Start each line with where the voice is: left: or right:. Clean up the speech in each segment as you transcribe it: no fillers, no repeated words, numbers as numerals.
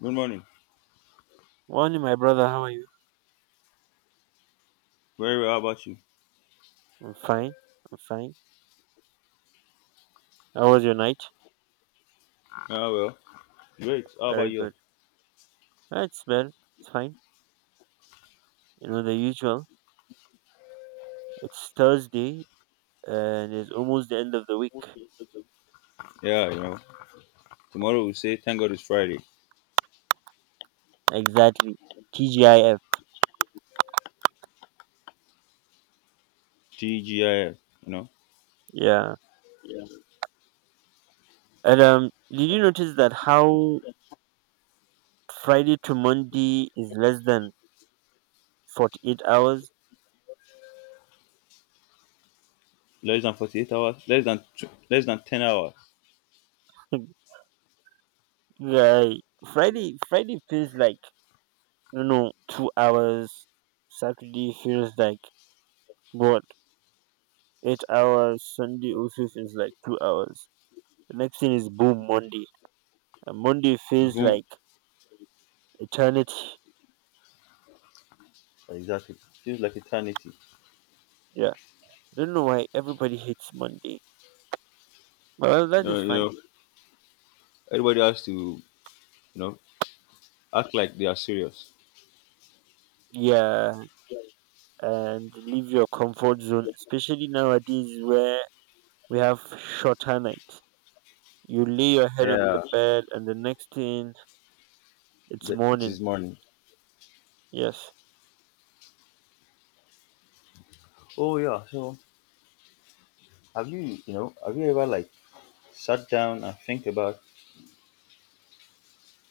left: Good morning.
right: Morning, my brother. How are you?
left: Very well. How about you?
right: I'm fine. I'm fine. How was your night?
left: Ah, well. Great. How about
right: Very
left: you?
right: good. It's well. It's fine. You know the usual. It's Thursday and it's almost the end of the week.
left: Yeah, Tomorrow we say thank God it's Friday.
right: Exactly. TGIF.
left: TGIF. You know,
right: Yeah. And Did you notice that how Friday to Monday is less than 48 hours?
left: less than 48 hours, less than 10 hours.
right: Yeah. Friday. Friday feels like 2 hours. Saturday feels like what, 8 hours. Sunday also feels like 2 hours. The next thing is boom, Monday, and Monday feels
left: Boom.
right: like eternity.
left: Exactly. Feels like eternity.
right: Yeah, I don't know why everybody hates Monday. Well, that
left: Uh,
right: is
left: you
right: fine.
left: know, everybody has to, you know, act like they are serious.
right: Yeah, and leave your comfort zone, especially nowadays where we have shorter nights. You lay your head on the
left: Yeah,
right: bed, and the next thing it's
left: it
right: morning.
left: is morning.
right: Yes,
left: Oh yeah. So have you, have you ever like sat down and think about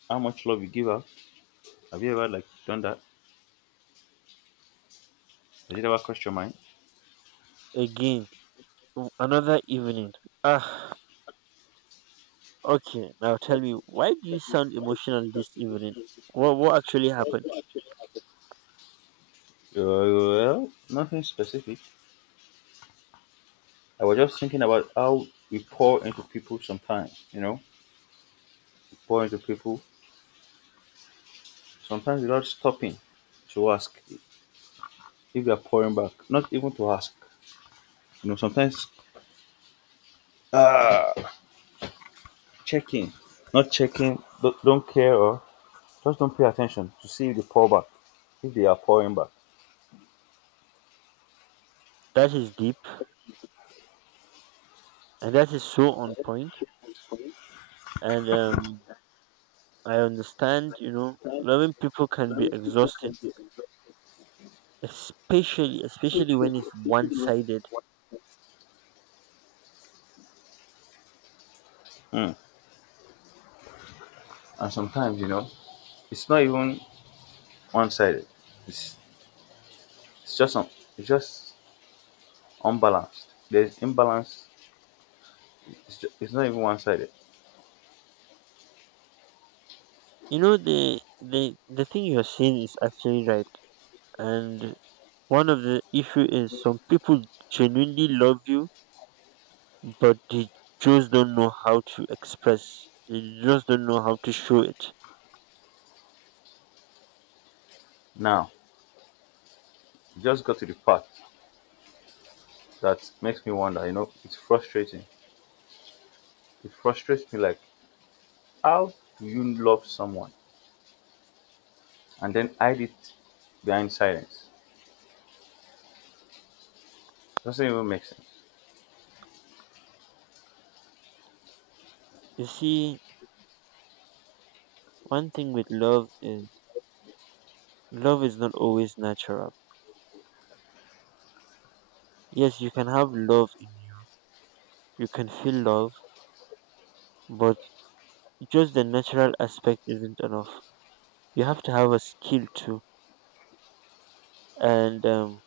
left: how much love you give out? Have you ever like done that? Has it ever crossed your mind?
right: again, another evening. Ah. Okay, now tell me, why do you sound emotional this evening? What actually happened?
left: Well, nothing specific. I was just thinking about how we pour into people sometimes, we pour into people sometimes without stopping to ask if they are pouring back, not even to ask, sometimes ah, checking, not checking, don't care or just don't pay attention to see if they pour back, if they are pouring back.
right: That is deep, and that is so on point. And I understand, you know, loving people can be exhausting, especially when it's one sided.
left: Hmm. And sometimes, it's not even one sided, it's, it's just, it's just unbalanced. There's imbalance, it's not even one sided.
right: You know, the thing you're saying is actually right, and one of the issue is some people genuinely love you, but they just don't know how to express. They just don't know how to show it.
left: Now, you just got to the part that makes me wonder, it's frustrating. It frustrates me like, how do you love someone and then hide it behind silence? Doesn't even make sense.
right: You see, one thing with love is not always natural. Yes, you can have love in you. You can feel love, but just the natural aspect isn't enough. You have to have a skill too, and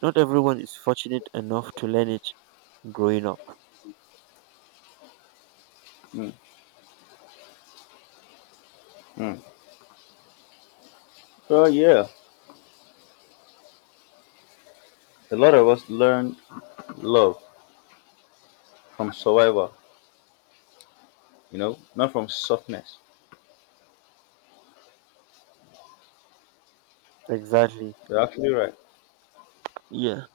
right: not everyone is fortunate enough to learn it growing up.
left: Mm, mm. Well, yeah, a lot of us learn love from survival, not from softness.
right: Exactly.
left: You're actually right.
right: Yeah,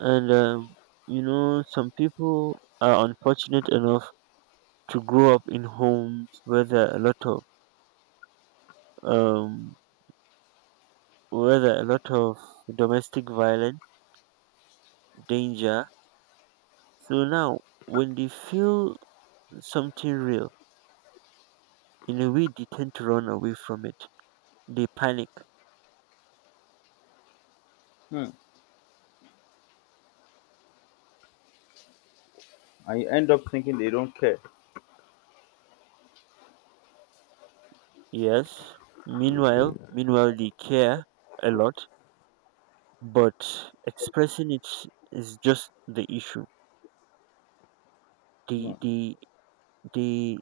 right: and you know, some people are unfortunate enough to grow up in homes where there are a lot of um, where there are a lot of domestic violence, danger. So now, when they feel something real, in a way they tend to run away from it. They panic.
left: Hmm. And you end up thinking they don't care.
right: Yes. Meanwhile, they care a lot, but expressing it is just the issue.
left: Hmm.
right: They, they, they,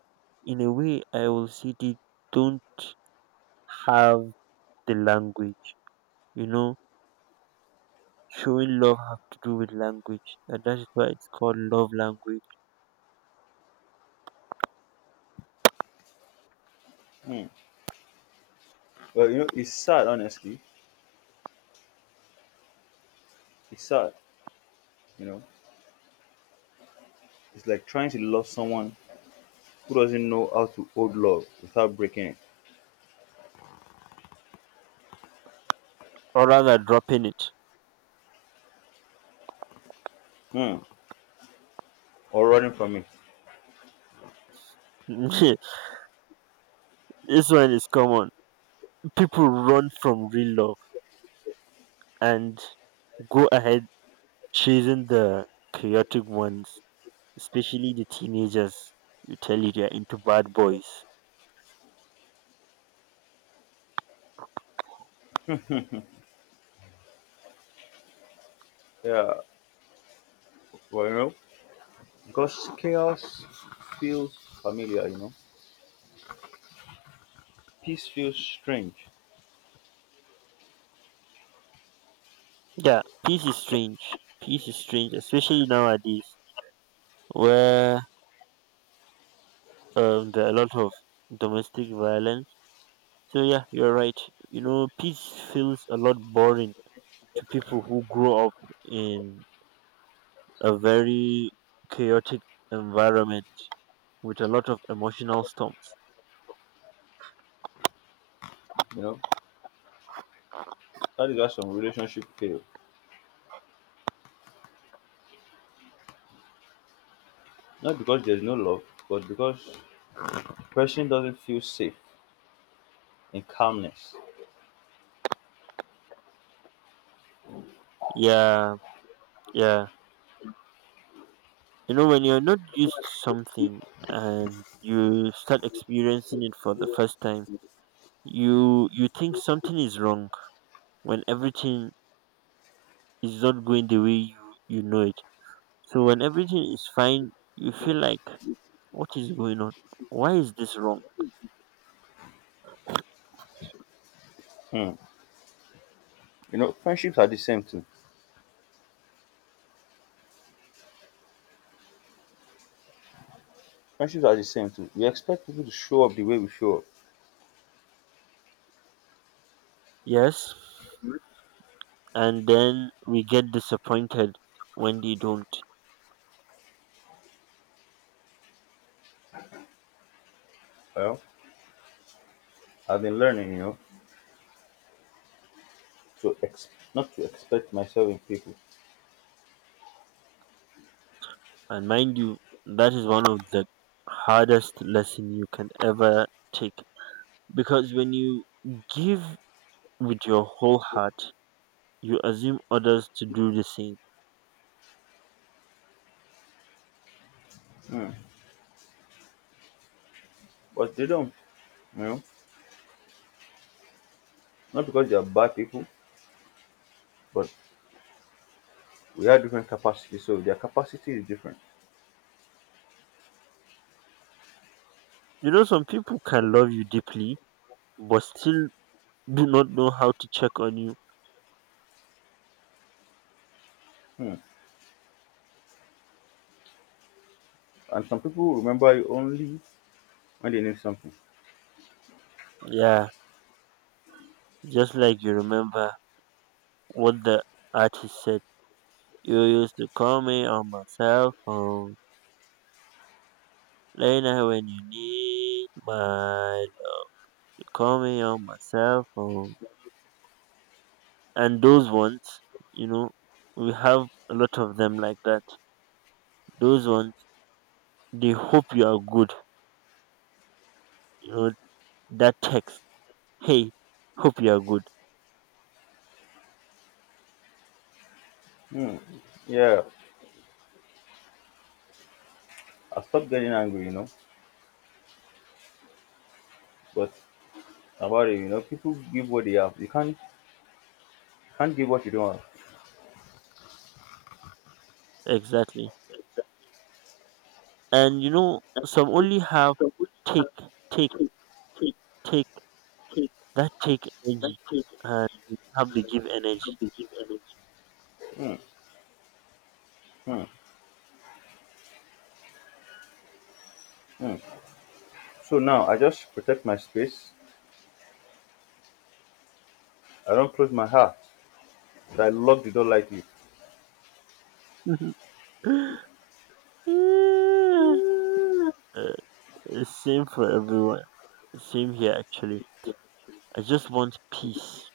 right: in a way, I will say they don't have the language. You know, showing love have to do with language, and that is why it's called love language,
left: Hmm. Well, it's sad, honestly. It's sad, you know. It's like trying to love someone who doesn't know how to hold love without breaking it.
right: or rather, dropping it.
left: Hmm. Or running from it.
right: This one is common. People run from real love and go ahead chasing the chaotic ones, especially the teenagers. You tell you they're into bad boys.
left: Yeah. Well, because chaos feels familiar. Peace feels strange,
right: Yeah, peace is strange. Peace is strange, especially nowadays where there are a lot of domestic violence. So yeah, you're right. You know, peace feels a lot boring to people who grow up in a very chaotic environment with a lot of emotional storms.
left: you know. That is why some relationship fail. Not because there's no love, but because person doesn't feel safe in calmness.
right: Yeah, yeah. You know, when you're not used to something and you start experiencing it for the first time, you think something is wrong when everything is not going the way you, you know it. So when everything is fine, you feel like, what is going on? Why is this wrong?
left: Hmm. You know, friendships are the same too. Friendships are the same too. We expect people to show up the way we show up.
right: Yes. And then we get disappointed when they don't.
left: Well, I've been learning, to not to expect myself in people.
right: And mind you, that is one of the hardest lesson you can ever take because when you give with your whole heart, you assume others to do the same.
left: Hmm. But they don't, you know, not because they are bad people, but we have different capacities, so their capacity is different.
right: You know, some people can love you deeply, but still do not know how to check on you.
left: Hmm. And some people remember you only when they need something.
right: Yeah, just like you remember what the artist said. You used to call me on my cell phone. Late night when you need my, you call me on my cell phone. And those ones, you know, we have a lot of them like that. Those ones, they hope you are good. You know, that text, hey, hope you are good.
left: Hmm. Yeah, I stopped getting angry. But about it, people give what they have. You Can't give what you don't have.
right: Exactly. And you know, some only have take, take, take, that take energy. And you don't have the give energy.
left: Hmm. Hmm. Hmm. So now I just protect my space. I don't close my heart. But I lock the door lightly.
right: Yeah. Uh, Same for everyone. Same here, actually. I just want peace.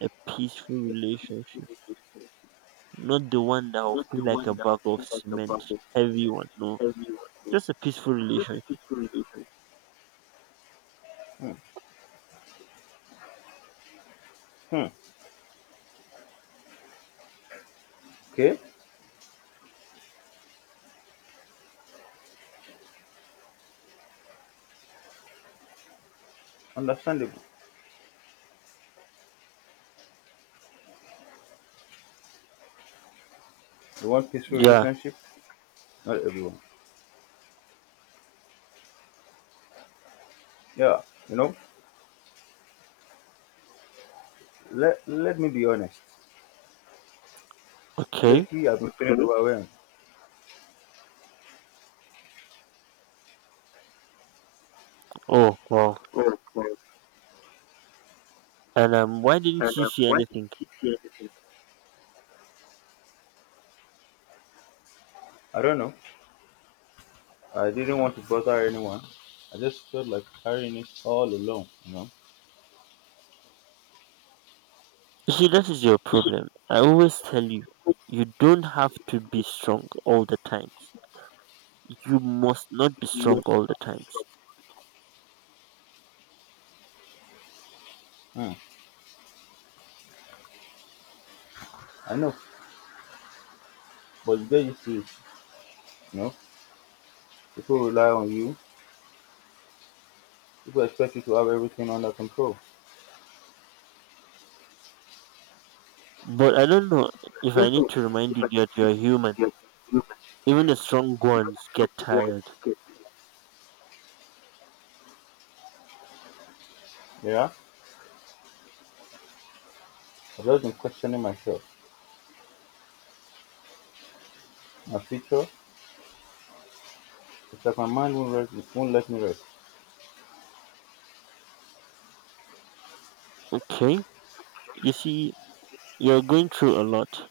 right: A peaceful relationship. Not the one that will feel like a bag of cement. Heavy one, no. Just a peaceful relationship.
left: Hmm. Hmm. Okay, understandable. You want peaceful
right: Yeah.
left: relationship? Not everyone. Yeah, you know. Let me be honest.
right: Okay.
left: Lately, I've been feeling overwhelmed.
right: Oh, wow. And Why didn't she say anything?
left: I don't know. I didn't want to bother anyone. I just felt like carrying it all alone.
right: You see, that is your problem. I always tell you, you don't have to be strong all the times. You must not be strong all the times.
left: Hmm. I know, but you get used to it, you know. People rely on you. People expect you to have everything under control.
right: But I don't know if I need to remind you that you're human. Even the strong ones get tired.
left: Yeah, I've just been questioning myself, my future. It's like my mind won't, rest, won't let me rest.
right: Okay? You see, you're going through a lot,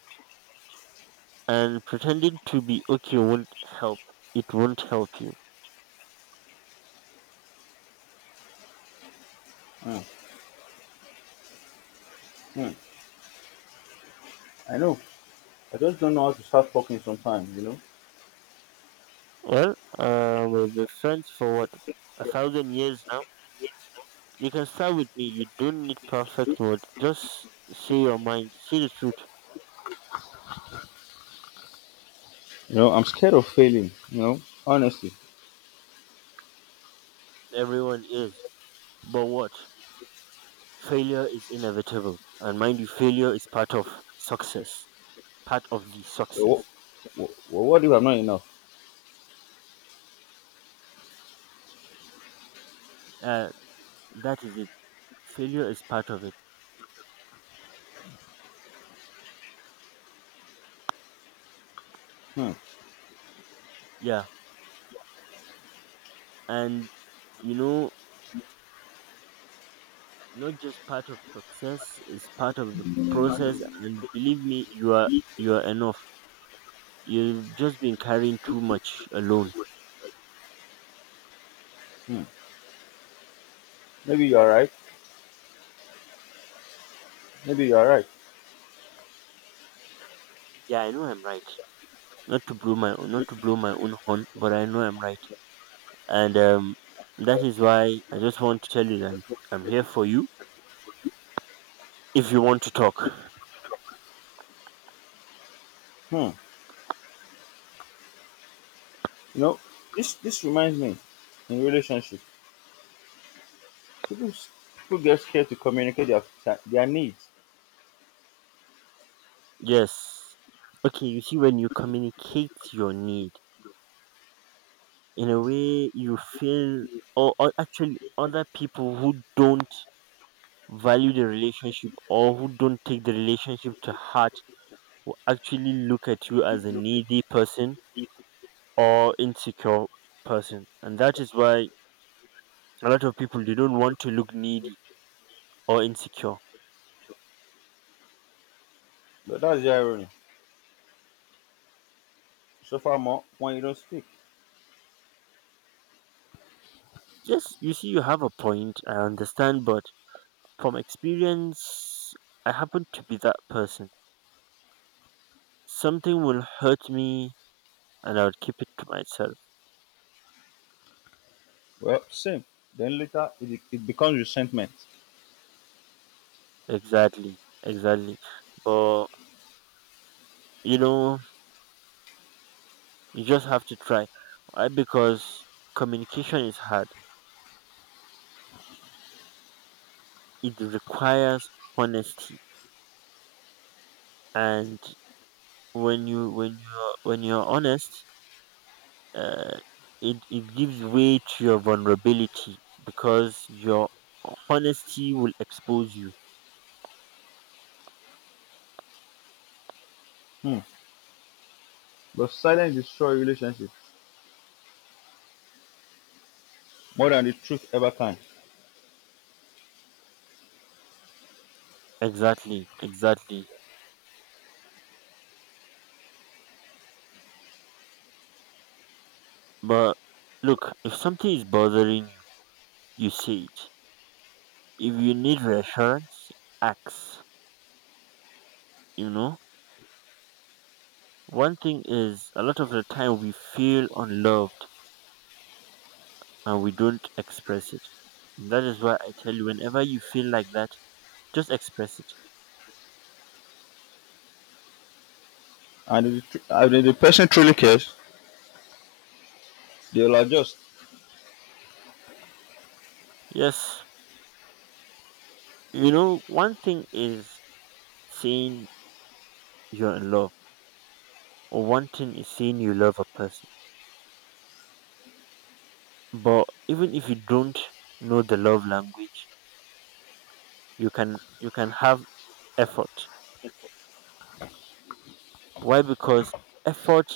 right: and pretending to be okay won't help. It won't help you.
left: Hmm. Hmm. I know. I just don't know how to start talking sometimes.
right: Well, we've been friends for what? A thousand years now? You can start with me. You don't need perfect words. Just say your mind. See the truth.
left: You know, I'm scared of failing, honestly.
right: Everyone is. But what? Failure is inevitable. And mind you, failure is part of success. Part of the
left: What,
right: success.
left: what if I'm not enough?
right: Uh, that is it. Failure is part of it.
left: Hmm.
right: Yeah. And, you know, not just part of success, is part of the process. And believe me, you are enough. You've just been carrying too much alone.
left: Hmm. Maybe you are right. Maybe you are right.
right: Yeah, I know I'm right. not to blow my not to blow my own horn, but I know I'm right, and that is why I just want to tell you that I'm here for you if you want to talk.
left: Hmm. You know, this reminds me in relationships, people s- people get scared to communicate their needs,
right: Yes. Okay, you see, when you communicate your need in a way, you feel, or actually, other people who don't value the relationship or who don't take the relationship to heart will actually look at you as a needy person or insecure person, and that is why a lot of people they don't want to look needy or insecure.
left: but that's the irony. So far more when you don't speak,
right: Yes, you see, you have a point, I understand, but from experience, I happen to be that person. Something will hurt me and I would keep it to myself.
left: well, same. Then later it becomes resentment.
right: Exactly, exactly. But you know, you just have to try. Why? Because communication is hard. It requires honesty. And when you're honest, uh, it gives way to your vulnerability because your honesty will expose you.
left: Hmm. But silence destroys relationships more than the truth ever can.
right: Exactly, exactly. But look, if something is bothering you, you say it. If you need reassurance, ask. You know, one thing is a lot of the time we feel unloved and we don't express it. That is why I tell you, whenever you feel like that, just express it.
left: And if and if the person truly cares, they'll adjust.
right: Yes, you know, one thing is saying you're in love, or one thing is saying you love a person. But even if you don't know the love language, you can have effort. Why? Because effort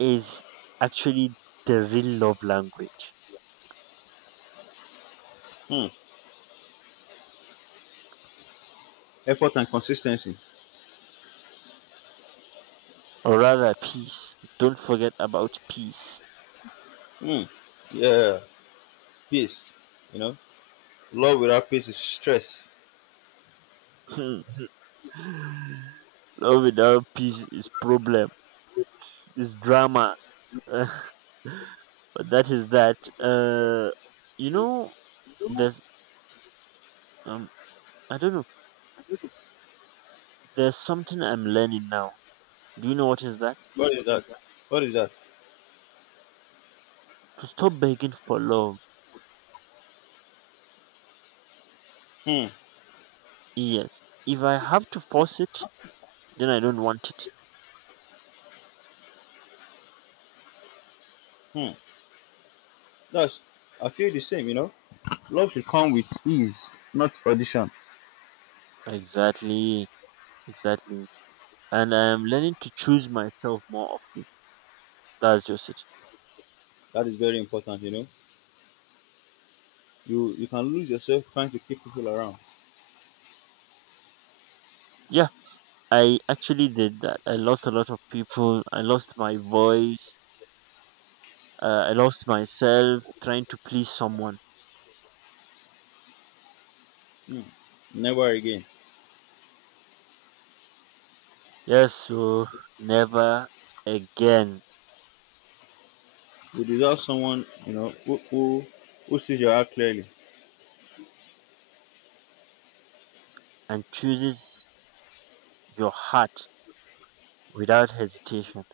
right: is actually the real love language,
left: Hmm. Effort and consistency.
right: or rather, peace. Don't forget about peace.
left: Hmm. Yeah, peace. You know, love without peace is stress.
right: Love without peace is problem. It's drama. Uh, but that is that. You know, there's um, I don't know. There's something I'm learning now. Do you know what is that?
left: What is that? What is that?
right: To stop begging for love.
left: Hmm.
right: Yes. If I have to force it, then I don't want it.
left: Hmm. That's I feel the same, you know. Love should come with ease, not audition.
right: Exactly. Exactly. And I'm learning to choose myself more often. That's just it.
left: That is very important, you know. You can lose yourself trying to keep people around.
right: Yeah, I actually did that. I lost a lot of people. I lost my voice. I lost myself trying to please someone.
left: Mm, never again.
right: Yes, so never again,
left: You deserve someone, who sees your heart clearly.
right: and chooses your heart without hesitation.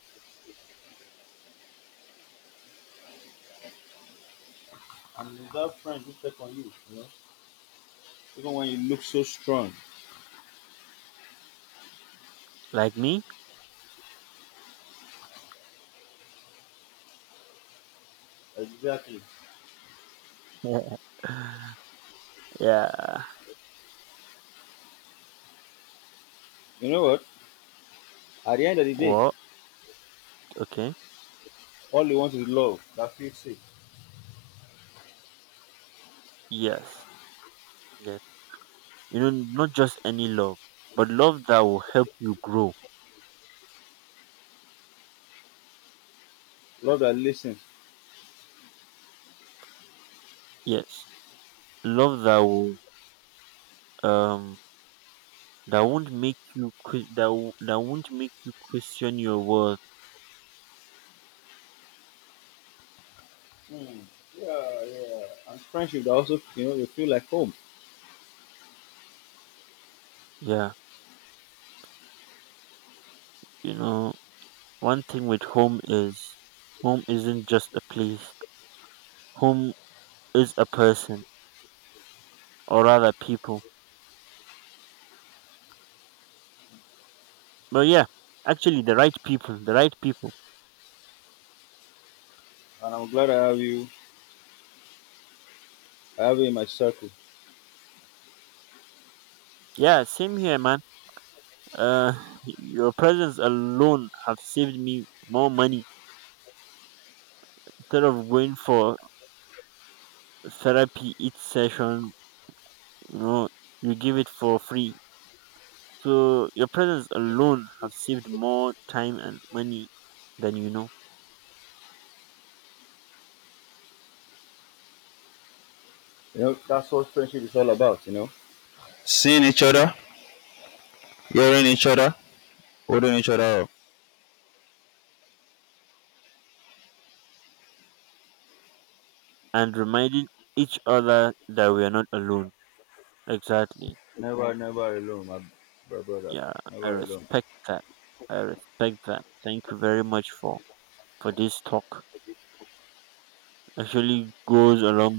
left: And you deserve friends who check on you, you know. Even when you look so strong.
right: Like me?
left: Exactly.
right: Yeah.
left: You know what? At the end of the day,
right: Well, okay.
left: all you want is love that feels safe.
right: Yes. Yes. You know, not just any love, but love that will help you grow.
left: Love that listens.
right: Yes. Love that will um that won't make you question your worth.
left: Hmm. Yeah, yeah. And friendship that also you know you feel like home.
right: Yeah. You know, one thing with home is home isn't just a place. Home is a person, or rather people, but yeah, actually the right people, the right people.
left: And I'm glad I have you I have it in my circle.
right: Yeah, same here, man. uh your presence alone have saved me more money. Instead of going for therapy each session, you know, you give it for free. So your presence alone have saved more time and money than you know.
left: You know, that's what friendship is all about, you know. Seeing each other, hearing each other, holding each other up.
right: And reminding each other that we are not alone. Exactly.
left: Never, never alone, my brother.
right: Yeah, I
left: Never alone.
right: respect that. I respect that. Thank you very much for this talk. Actually goes a long